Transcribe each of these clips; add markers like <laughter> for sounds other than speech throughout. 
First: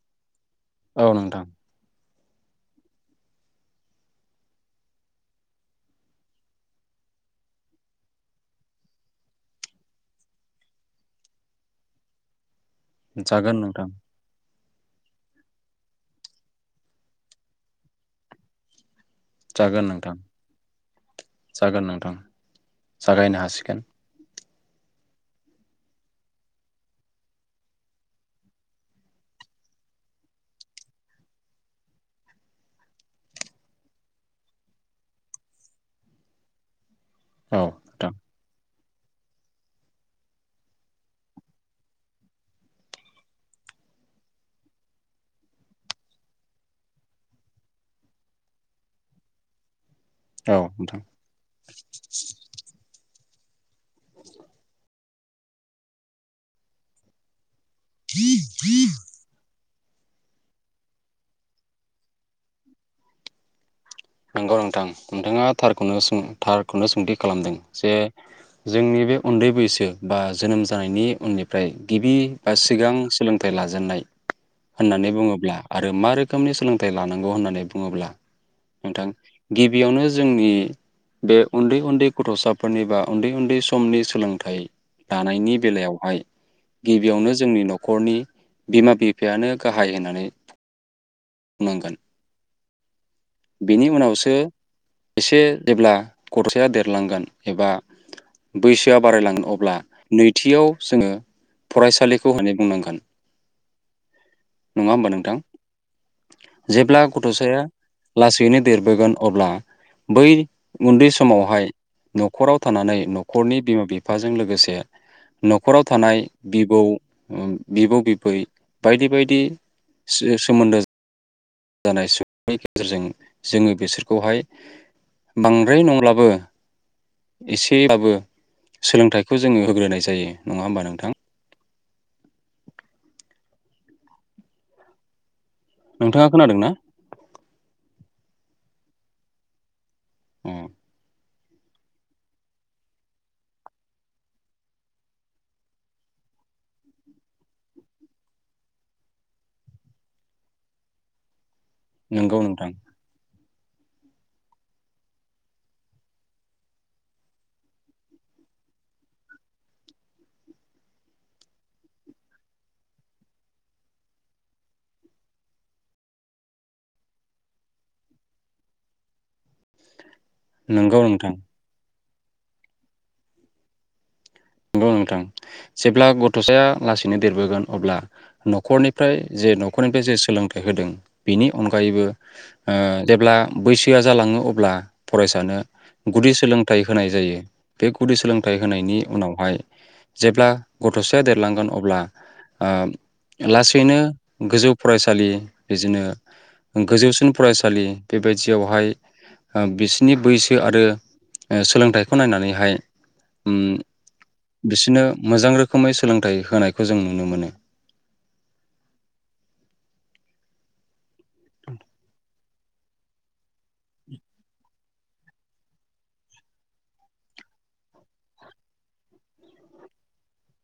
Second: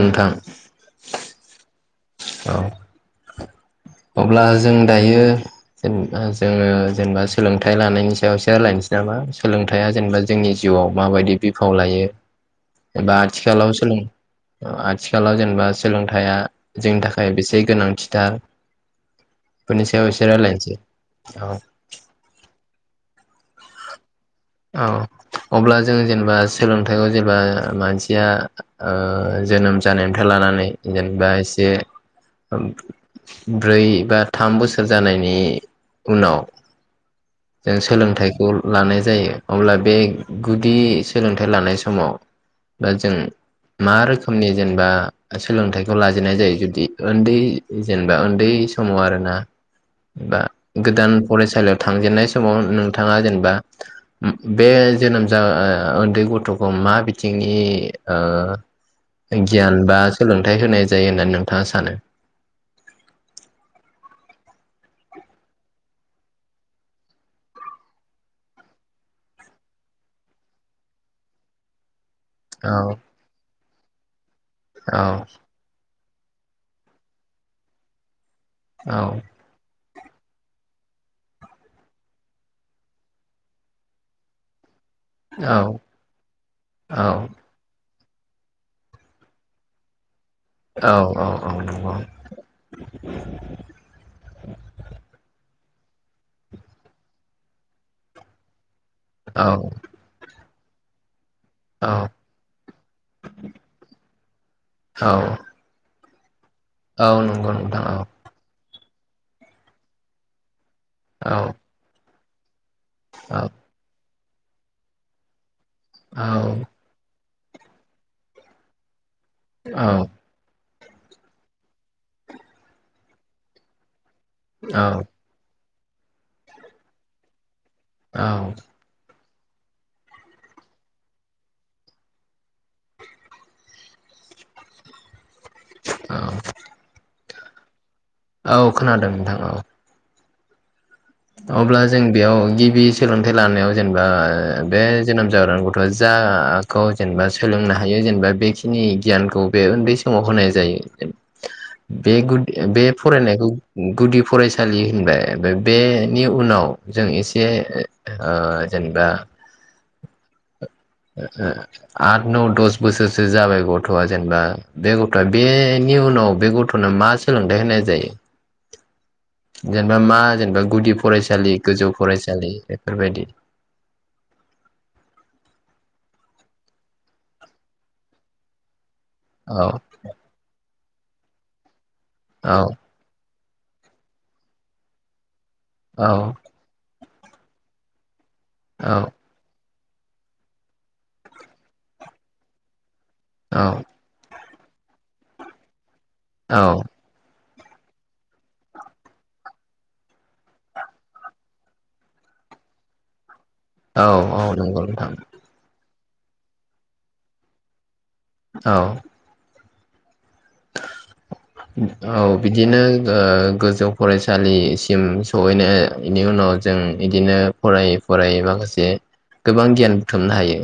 नोंथां औ नोंथांव औ अब्ला जों दायो जेनेबा जोङो जेनेबा सोलोंथाइ लानायनि सायाव एसे रायलायनोसै नामा सोलोंथाया जेनेबा जोंनि जिउआव माबायदि बिफाव लायो। एबा जागोन आथिखलाव नोंथां सोलों। आथिखालाव जेनेबा सोलोंथाइया। जोंनि थाखाय बेसे गोनांथिथार। जागोन बेफोरनि सायाव नोंथां एसे रायलायनोसै अ। जागोन नोंथां जागायनो हासिगोन। औ अब्ला जों जेनेबा सोलोंथाइखौ जेबा मानसिया ओ जोनोम जानायनिफ्राय लानानै जेनेबा एसे ब्रै बा थाम बोसोर जानायनि उनाव। औ जों नोंथां सोलोंथाइखौ लानाय। जायो अब्ला बे गुदि सोलोंथाइ लानाय समाव बा जों मा रोखोमनि जेनेबा सोलोंथाइखौ लाजेननाय जायो जुदि उन्दै जेनेबा उन्दै समाव आरोना। बा औ नोंथां गोदान फरायसालियाव थांजेननाय। नोंथाङा जेनबा। बे। जोनोम जा उन्दै गथ'खौ मा बिथिंनि। ओ गियान बा सोलोंथाइ होनाय जायो होननानै नोंथाङा सानो नंगौ नोंथां नोंथाङा थारखौनो सों थारखौनो सोंथि खालामदों जे जोंनि बे उन्दै बैसो बा जोनोम जानायनि उननिफ्राय गिबि बा औ सिगां सोलोंथाइ लाजा जेननाय औ होननानै बुङोब्ला आरो मा रोख रोखोमनि सोलोंथाइ लानांगौ होननानै बुङोब्ला औ नोथां गिब बियावनो जोंनि बे उन्दै उन्दै गथ'साफोरनि बा उन्दै उन्दै समनि सोलोंथाइ औ दानायनि बेलायावहाय औ गिबियावनो जोंनि न' खरनि बिमा बिफायानो गाहाय होननानै औ औ औ नंगौ बुंनांगोन बेनि उनावसो एसे जेब्ला गथ'साया देरलांगोन एबा बैसोआ औ बारायलाङोन अब्ला नै थियाव जोङो औ फरायसालिखौ होननानै बुंनांगोन नङा होमबा औ नोंथां जेब्ला औ नंगौ गथ'साया नोंथां औ लासैनो देरबोगोन अब्ला बै उन्दै औ समावहाय न'खराव फानानै न'खरनि बिमा बिफ बिफाजों लोगोसे न'खराव थानाय बिबौ बिब' बिबै बायदि बायदि दि सो-सोमोनदो जानाय सुबुंनि गेजेरजों जोङो बेसोर खौहाय औ बां द्राय नंब्लाबो एसेब्लाबो सोलोंथाइ खौ जोङो होग्रोनाय जायो नङा होमबा नोंथां? औ नोंथाङा खोनादों ना औ खोनादों नोंथां औ उम अब्ला जों बेयाव गिबि सोलोंथाइ लानायाव जेनेबा बे जोनोम जाग्रा गथ'आ जाखौ जेनेबा सोलोंनो हायो जेनेबा बेखिनि गियानखौ बे उन्दै समाव होनाय जायो। बे नंगौ गुदिया नोंथां बे फरायनायखौ गुदि फरायसालि होनबाय बे नि उनाव जों एसे ओ जेनेबा ओ ओ आद नौ दस बोसोरसो जाबाय गथ'आ जेनेबा बे गथ'आ बेनि उनाव बे गथ'नो मा सोलोंथाइ होनाय जायो जेनेबा मा जेनेबा गुदि नंगौ नोंथां फरायसालि गोजौ फरायसालि बेफोरबायदि नंगौ नोंथां जेब्ला गथ'साया लासैनो देरबोगोन अब्ला नख'रनि फ्राय जे औ नखरनिफ्राय जे सोलोंथाइ होदों बेनि अनगायैबो औ ओ देब्ला बैसोआ जालाङो अब्ला फरायसानो औ गुदि सोलोंथाइ होनाय जायो बे गुदि सोलोंथाइ फोथाय औ होनायनि उनाव जेब्ला गथ'साया देरलांगोन अब्ला औ लासैनो गोजौ फरायसालि बिदिनो औ गोजौसिन फरायसा फरायसालि बेबायदियावहाय बिसोरनि बैसो आरो सोलोंथाइखौ नायनानैहाय उओ औ औ नंगौ बिसोरनो नोंथां मोजां रोखोमै सो सोलोंथाइ होनायखौ जों नुनो मोनो। औ औ बिदिनो ओ गोजौ फरायसालिसिम सहैनायनि उनाव जों बिदिनो फरायै फरायै माखासे गोबां गियान बुथुमनो हायो।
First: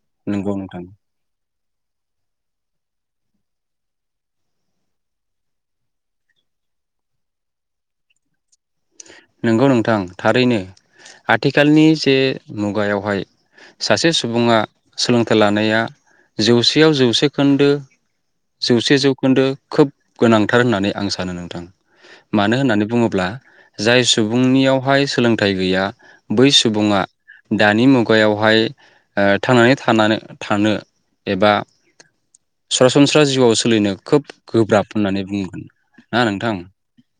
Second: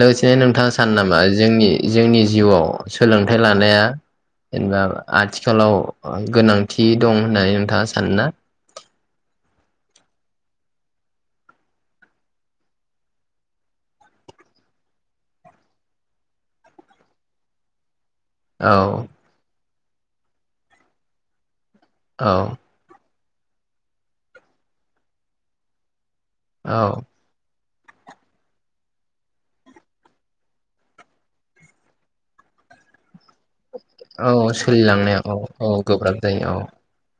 लोगोसेनो नंगौ नोंथाङा नोंथां सानो नामा जोंनि जोंनि जिउआव सोलोंथाइ लानाया जेनेबा आथिखालाव गोनांथि दं होननानै नोंथाङा सानो ना। नंगौ नोंथां थारैनो आथिखालनि जे मुगायावहाय सासे सुबुङा सोलोंथाइ लानाया जौसेयाव जौसे खोन्दो औ जौसे जौखोन्दो। खोब गोनांथार होननानै आं सानो नोंथां। औ मानो होननानै बुङोब्ला जाय सुबुंनियावहाय सोलोंथाइ गैया बै औ सुबुङा दानि मुगायावहाय ओ थांनानै थानानै थानो एबा सरासनस्रा स्रा जिउआव सोलिनो खोब औ गोब्राब सोलिलांनाया होननानै औ बुंगोन औ गोब्राब ना नोंथां? जायो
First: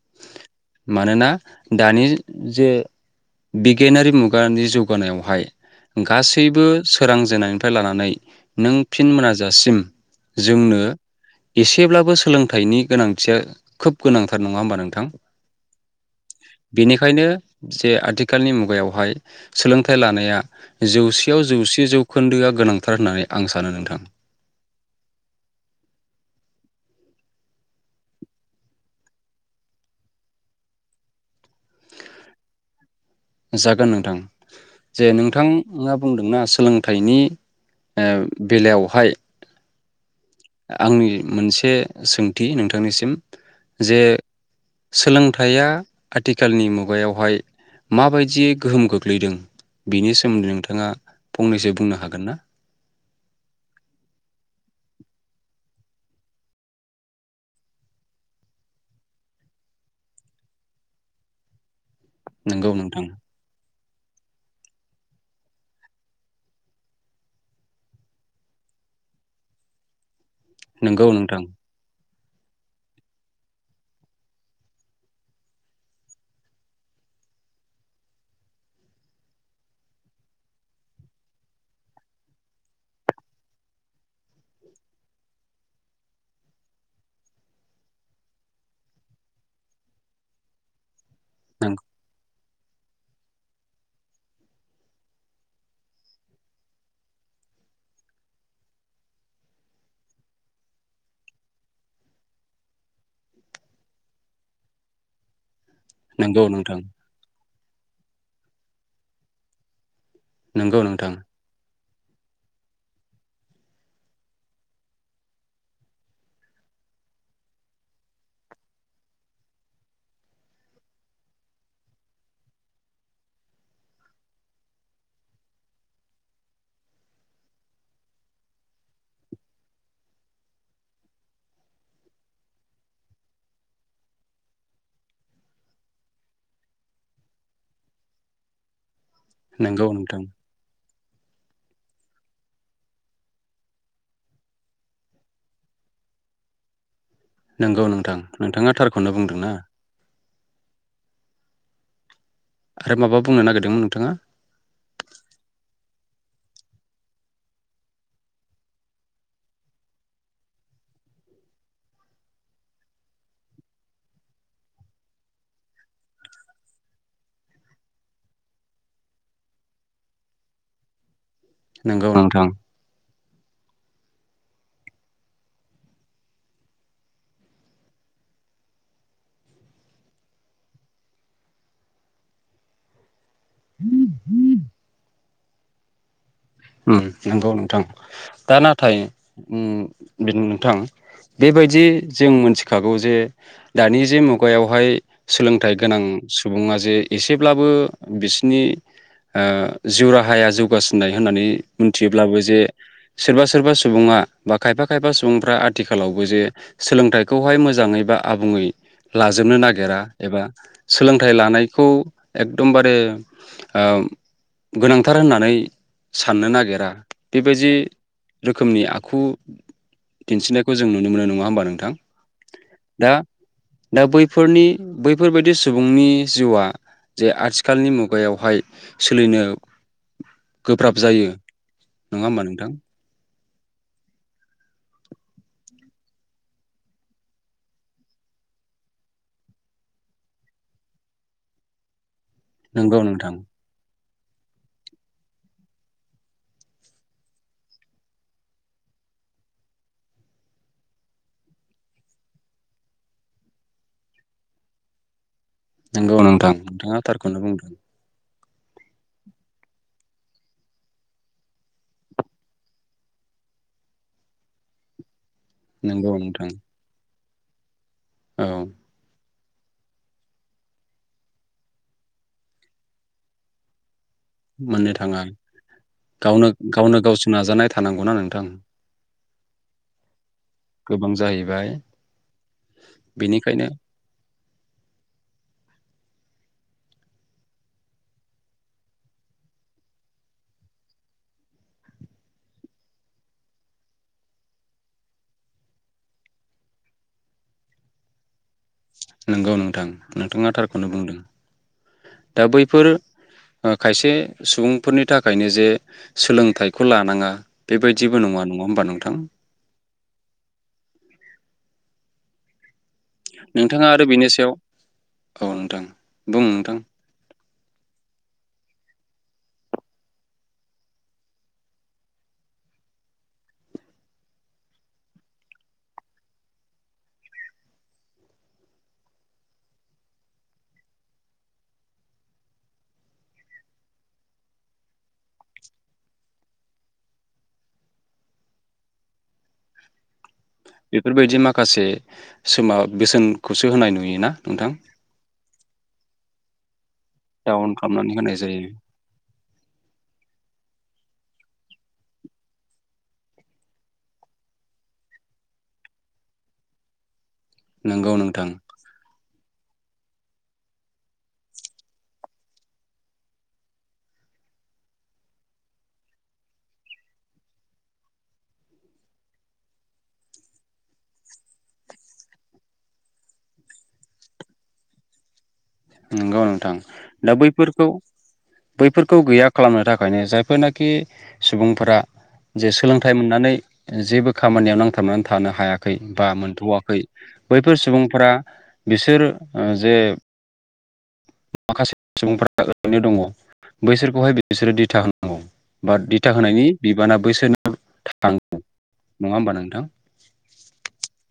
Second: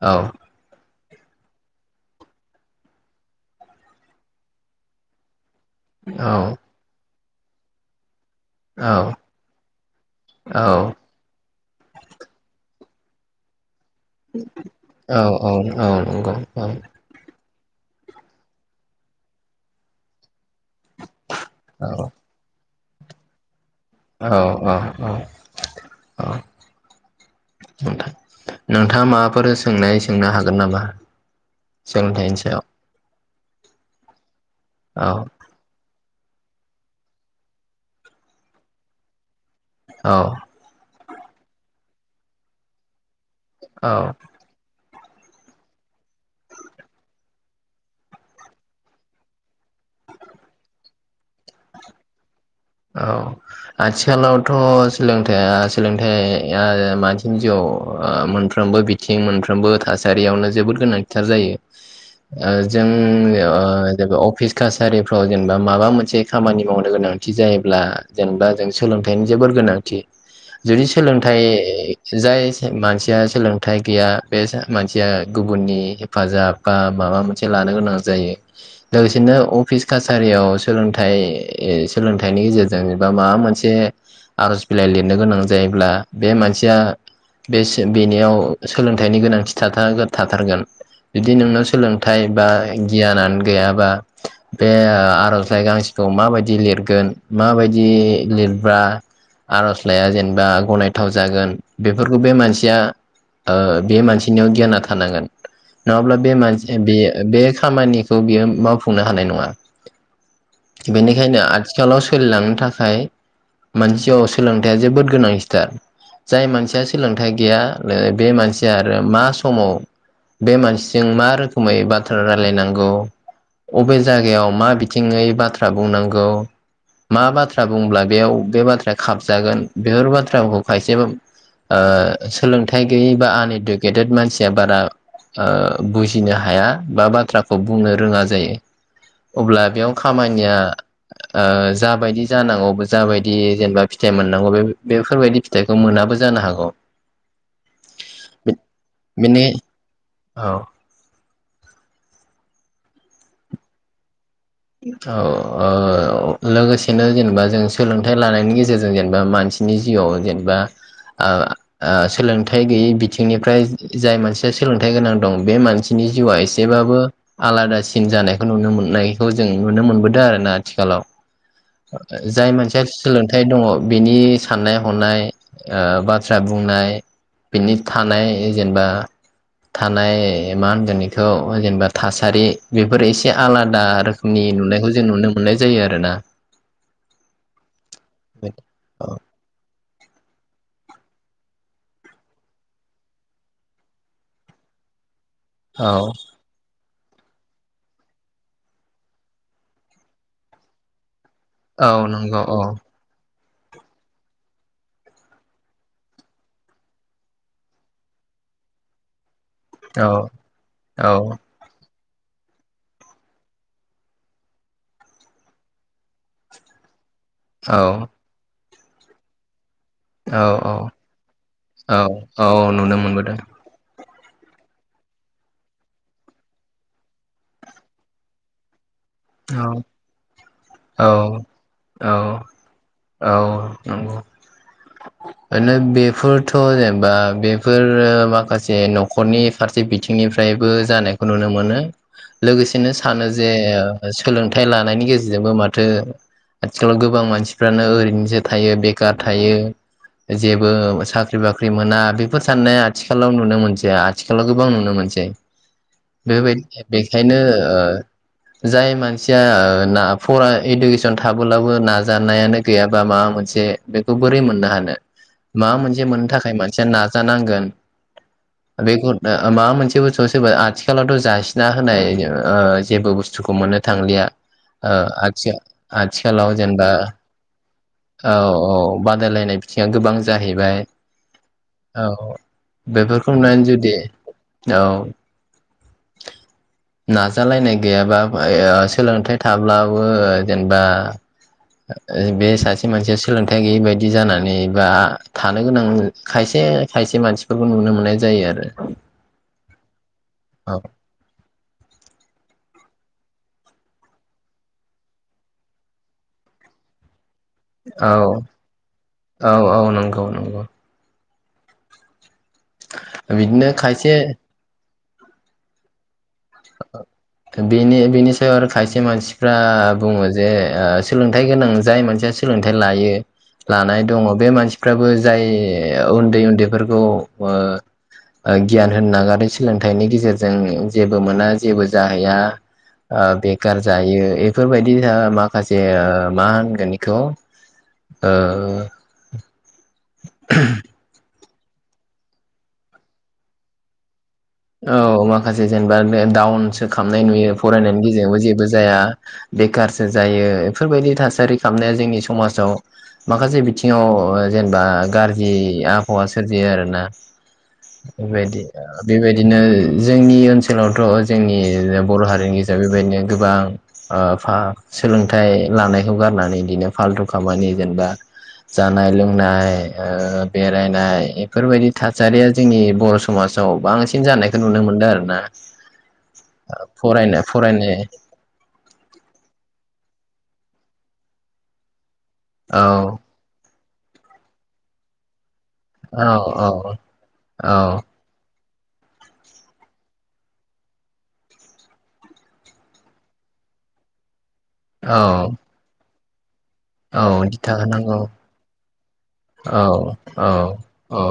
औ मानोना दानि जे बिगियानारि मुगानि जौगानायावहाय औ गासैबो सो सोरां जेननायनिफ्राय लानानै नों औ फिन मोनाजासिम औ जोंनो एसेब्लाबो सोलोंथाइनि गोनांथिया खोब गोनांथार नङा होमबा नोंथां औ औ औ औ बेनिखायनो जे आथिखालनि मुगायावहाय सोलोंथाइ लानाया जौसेयाव जौसे औ जौखोन्दोआ गोनां थार होननानै आं सानो नोंथां औ औ औ औ नोंथां नोंथाङा माबाफोर सोंनाय सोंनो हागोन नामा सोलोंथाइनि सायाव जागोन नोंथां जे औ नोंथां ओम बुंदोंना सोलोंथाइनि बेलायावहाय औ आंनि मोनसे सोंथि नोंथांनिसिम जे औ सोलोंथाइया आथिखालनि मुगायावहाय माबायदियै गोहोम गोग्लैदों बिनि सोमोन्दै नोंथाङा फंनैसो बुंनो हागोन ना? औ आथिखालावथ सोलोंथाइया सोलोंथाइया मानसिनि जिउआव मोनफ्रोमबो बिथिं मोनफ्रोमबो थासारियावनो जोबोद गोनांथिथार जायो ओ नोंगौ जों नोंथां ओ जेनेबा अफिस कासारिफ्राव जेनेबा माबा मोनसे खामानि मावनो गोनां थि जायोब्ला जेनेबा जों सोलोंथाइनि जोबोर गोनांथि जुदि नोंगौ सोलोंथाइ नोंथां जाय मानसिया सोलोंथाइ गैया बे मानसिया गुबुननि हेफाजाब बा माबा मोनसे लानो गोनां जायो लोगोसेनो अफिस कासारियाव सोलोंथाइ सोलोंथाइनि गेजेरजों एबा माबा मोनसे आरज बिलाइ लिरनो गोनां जायोब्ला बे मानसिया बे सो बेनियाव सोलोंथाइनि गोनांथि थाथारगोन थाथारगोन बिदि नोंनाव सोलोंथाइ बा गियानानो गैयाबा बे आरजलाइ गांसेखौ माबायदि लिर गोन माबायदि लिरबा आरजलाइाया जेनेबा गनायथाव जागोन बेफोरखौ बे मानसिया ओ बे मानसिनियाव गियाना थानांगोन नङाब्ला बे नोंगौ मानसि नोंथां बे खामानिखौ बियो मावफुंनो हानाय नङा नोंगौ नोंथां बेनिखायनो आरो आथिखालाव सोलिलांनो थाखाय मानसियाव सोलोंथायाइया जोबोद गोनांथिथार जाय मानसिया सोलोंथाइ गैया बे मानसिया आरो मा समाव बे मानसिजों मा रोखोमै बाथ्रा रायलायनांगौ अबे जायगायाव मा बिथिङै बाथ्रा बुंनांगौ मा बाथ्रा बुंब्ला बेयाव बे बाथ्राया खाबजागोन बेफोर बाथ्राखौ खायसे ओ सोलोंथाइ गैयै बा आनइडुकेटेड मानसिया बारा बुजिनो हाया बा बाथ्राखौ बुंनो रोङा जायो अब्ला नोंगौ बेयाव नोंथां खामानिया ओ जाबायदि जानांगौ जाबायदि जेनेबा फिथाइ मोननांगौ बे बेफोरबायदि फिथाइखौ मोनाबो जानो हागौ नंगौ नोंथां नोंथाङा थारखौनो बुंदों बेनि ना औ आरो माबा बुंनो नागिरदोंमोन नोंथाङा? औ ओ लोगोसेनो जेनेबा जों सोलोंथाइ लानायनि गेजेरजों जेनेबा मानसिनि जिउआव जेनेबा आ आ सोलोंथाइ गैयै बिथिंनिफ्राय जाय मानसिया सोलोंथाइ गोनां दं बे मानसिनि जिउआ एसेबाबो आलादासिन जानायखौ नुनो मोननाय बेखौ जों नुनो मोनबोदों आरो ना आथिखालाव नंगौ नोंथां जाय मोनानसिया सोलोंथाइ थाय दङ बिनि साननाय हनाय ओ बाथ्रा बुंनाय बिनि थानाय जेनेबा थानाय मा होनगोन बेखौ जेनेबा थासारि बेफोर एसे ए आलादा आरो नि नुनायखौ जों नुनो मोननाय जायो आरो ना ओम नंगौ नोंथां दा नाथाय नोंथां बेबायदि जों मोनथिखागौ जे दानि जे मुगायावहाय सोलोंथाइ औ गोनां सुबुङा जे एसेब्लाबो बिसिनि ओ जिउ राहाया जौगासिननाय होननानै औ मिथियोब्लाबो नंगौ औ जे सोरबा सोरबा सुबुङा बा खायफा खायफा सुबुंफ्रा आथिखालावबो जे सोलोंथाइखौहाय मोजाङै बा आबुङै ला जोबनो नागिरा औ एबा औ सोलोंथाइ लानायखौ एकदमबारे ओ गोनांथार होननानै साननो नागिरा बेबायदि रो रोखोमनि आखु औ औ औ दिन्थिनायखौ जों नुनो मोनो नङा होमबा नोंथां औ औ नुनो दा मोनबोदों दा बैफोरनि बैफोरबायदि सुबुंनि जिउआ जे आथिखालनि मुगायावहाय सोलिनो औ गोब्राब औ जायो औ नङा होमबा नोंथां औ नंगौ ओरनो बेफोरथ जेनेबा बेफोर माखासे नखरनि फारसे बिथिंनिफ्रायबो जानायखौ नुनो मोनो लोगोसेनो नंगौ सानो नोंथां जे सोलोंथाइ लानायनि गेजेरजोंबो माथो आथिखालाव गोबां मानसिफ्रानो ओरैनोसो थायो बेखार थायो जेबो साख्रि बाख्रि मोना बेफोर साननाया आथिखालाव नुनो मोनसै आथिखालाव गोबां नुनो मोनसै नंगौ नोंथां बेबायदि नोंथाङा थारखौनो बेखायनो बुंदों जाय मानसिया ना फर इडुकेसन थाबोलाबो नाजानायानो गैयाबा माबा मोनसे बेखौ बोरै मोननो हानो मा मोनसे नंगौ मोननो नोंथां थाखाय मानसिया ना जानांगोन। औ <unintelligible> माबा मोनसे बुस्थु सोरबा आथिखालावथ' जासिना होनाय जेबो बुस्थु। <unintelligible> मोननो थाङा गावनो आथिखालाव जेनेबा गावनो गावसो नाजानाय थानांगौना औ नोंथां औ। बादायलायनाय बिथिंआ गोबां। जाहैबाय गोबां जाहैबाय औ बेफोरखौ नुनानै बेनिखायनो जुदि। औ नाजालायनाय गैयाबा। सोलोंथाइ थाब्लाबो जेनेबा बे सासे मानसिया सोलोंथाइ गैयै बायदि जानानै बा थानो गोनां खायसे खायसे मानसिफोरखौ नुनो मोननाय जायो आरो। नंगौ नोंथां नोंथाङा औ थारखौनो बुंदों दा बैफोर। खायसे सुबुंफोरनि थाखायनो जे सोलोंथाइखौ लानाङा। बेबायदिबो औ नङा नङा होमबा नोंथां औ औ नंगौ नंगौ। बिदिनो नोंथाङा आरो खायसे। बेनि सायाव औ नोंथां। बुं नोंथां बिनि बिनि सयाव आर खायसे। मानसिफ्रा बुङो जे सोलोंथाइ गोनां जाय मानसिया सोलोंथाइ लायो लानाय दङ बे मानसिफ्राबो जाय उन्दै उन्दैफोरखौ गियान होनो नागारो सोलोंथाइनि गेजेरजों जेबो मोना। जेबो जाहैया बेखार जायो बेफोरबायदि माखासे मा होनगोन बेखौ। बेफोरबायदि माखासे सोमा बेसोनखौसो होनाय नुयोना। नोंथां औ माखासे जेनेबा। दाउन। खालामनाय नुयो डाउन फरायनायनि खालामनानै होनाय गेजेरजोंबो जेबो जायो जाया बेखारसो जायो। बेफोरबायदि थासारि खालामनाया जोंनि समाजाव माखासे बिथिङाव जेनेबा गाज्रि आबहावा सोरजियो आरोना। नंगौ नोंथां बेबाइदि बिबाइदि। बिदिनो जोंनि ओनसोलावथ' जोंनि बर' हारिनि गेजेराव बेबायदिनो गोबां सोलोंथाइ लानायखौ गारनानै बिदिनो फालथु खामानि जेनेबा जानाय लोंनाय बेरायनाय बेफोरबायदि थासारिया जोंनि बर' समाजाव बांसिन। जानायखौ नुनो मोन्दों आरो ना। नंगौ नोंथां दा फरायनो बैफोरखौ फरायनो बैफोरखौ गैया खालामनो थाखाय। ओंखायनो जायफोरनाखि सुबुंफोरा। जे औ सोलोंथाइ मोननानै। जेबो खामानियाव नांथाबनानै थानो हायाखै। औ बा औ मोनथ'वाखै औ बैफोर सुबुंफोरा। बिसोर जे। माखासे सुबुंफोरा ओरैनो दङ बैसोरखौहाय। बिसोरो दिथा औ होनांगौ बा दि। दिथा होनायनि। बिबाना औ दिथा बैसोरनाव होनांगौ थाङो। औ औ औ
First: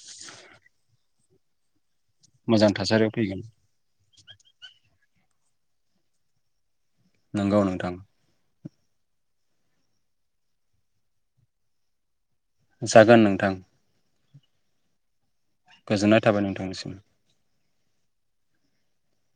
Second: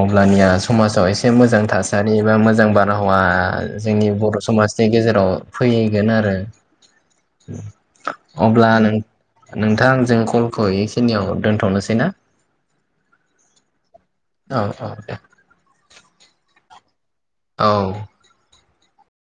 अब्लानिया समाजाव एसे मोजां थास सारिबा मोजां थासारियाव बारहावा फैगोन जोंनि बर' समाजनि गेजेर <unintelligible> फैहैगोन आरो नोंगौ नोंथां। ब्ला नों नोंथां जों कलखौ एस नियाव दोनथनोसै ना? जागोन नोंथां। औ औ दे। गोजोननाय थाबाय नोंथांनिसिम। औ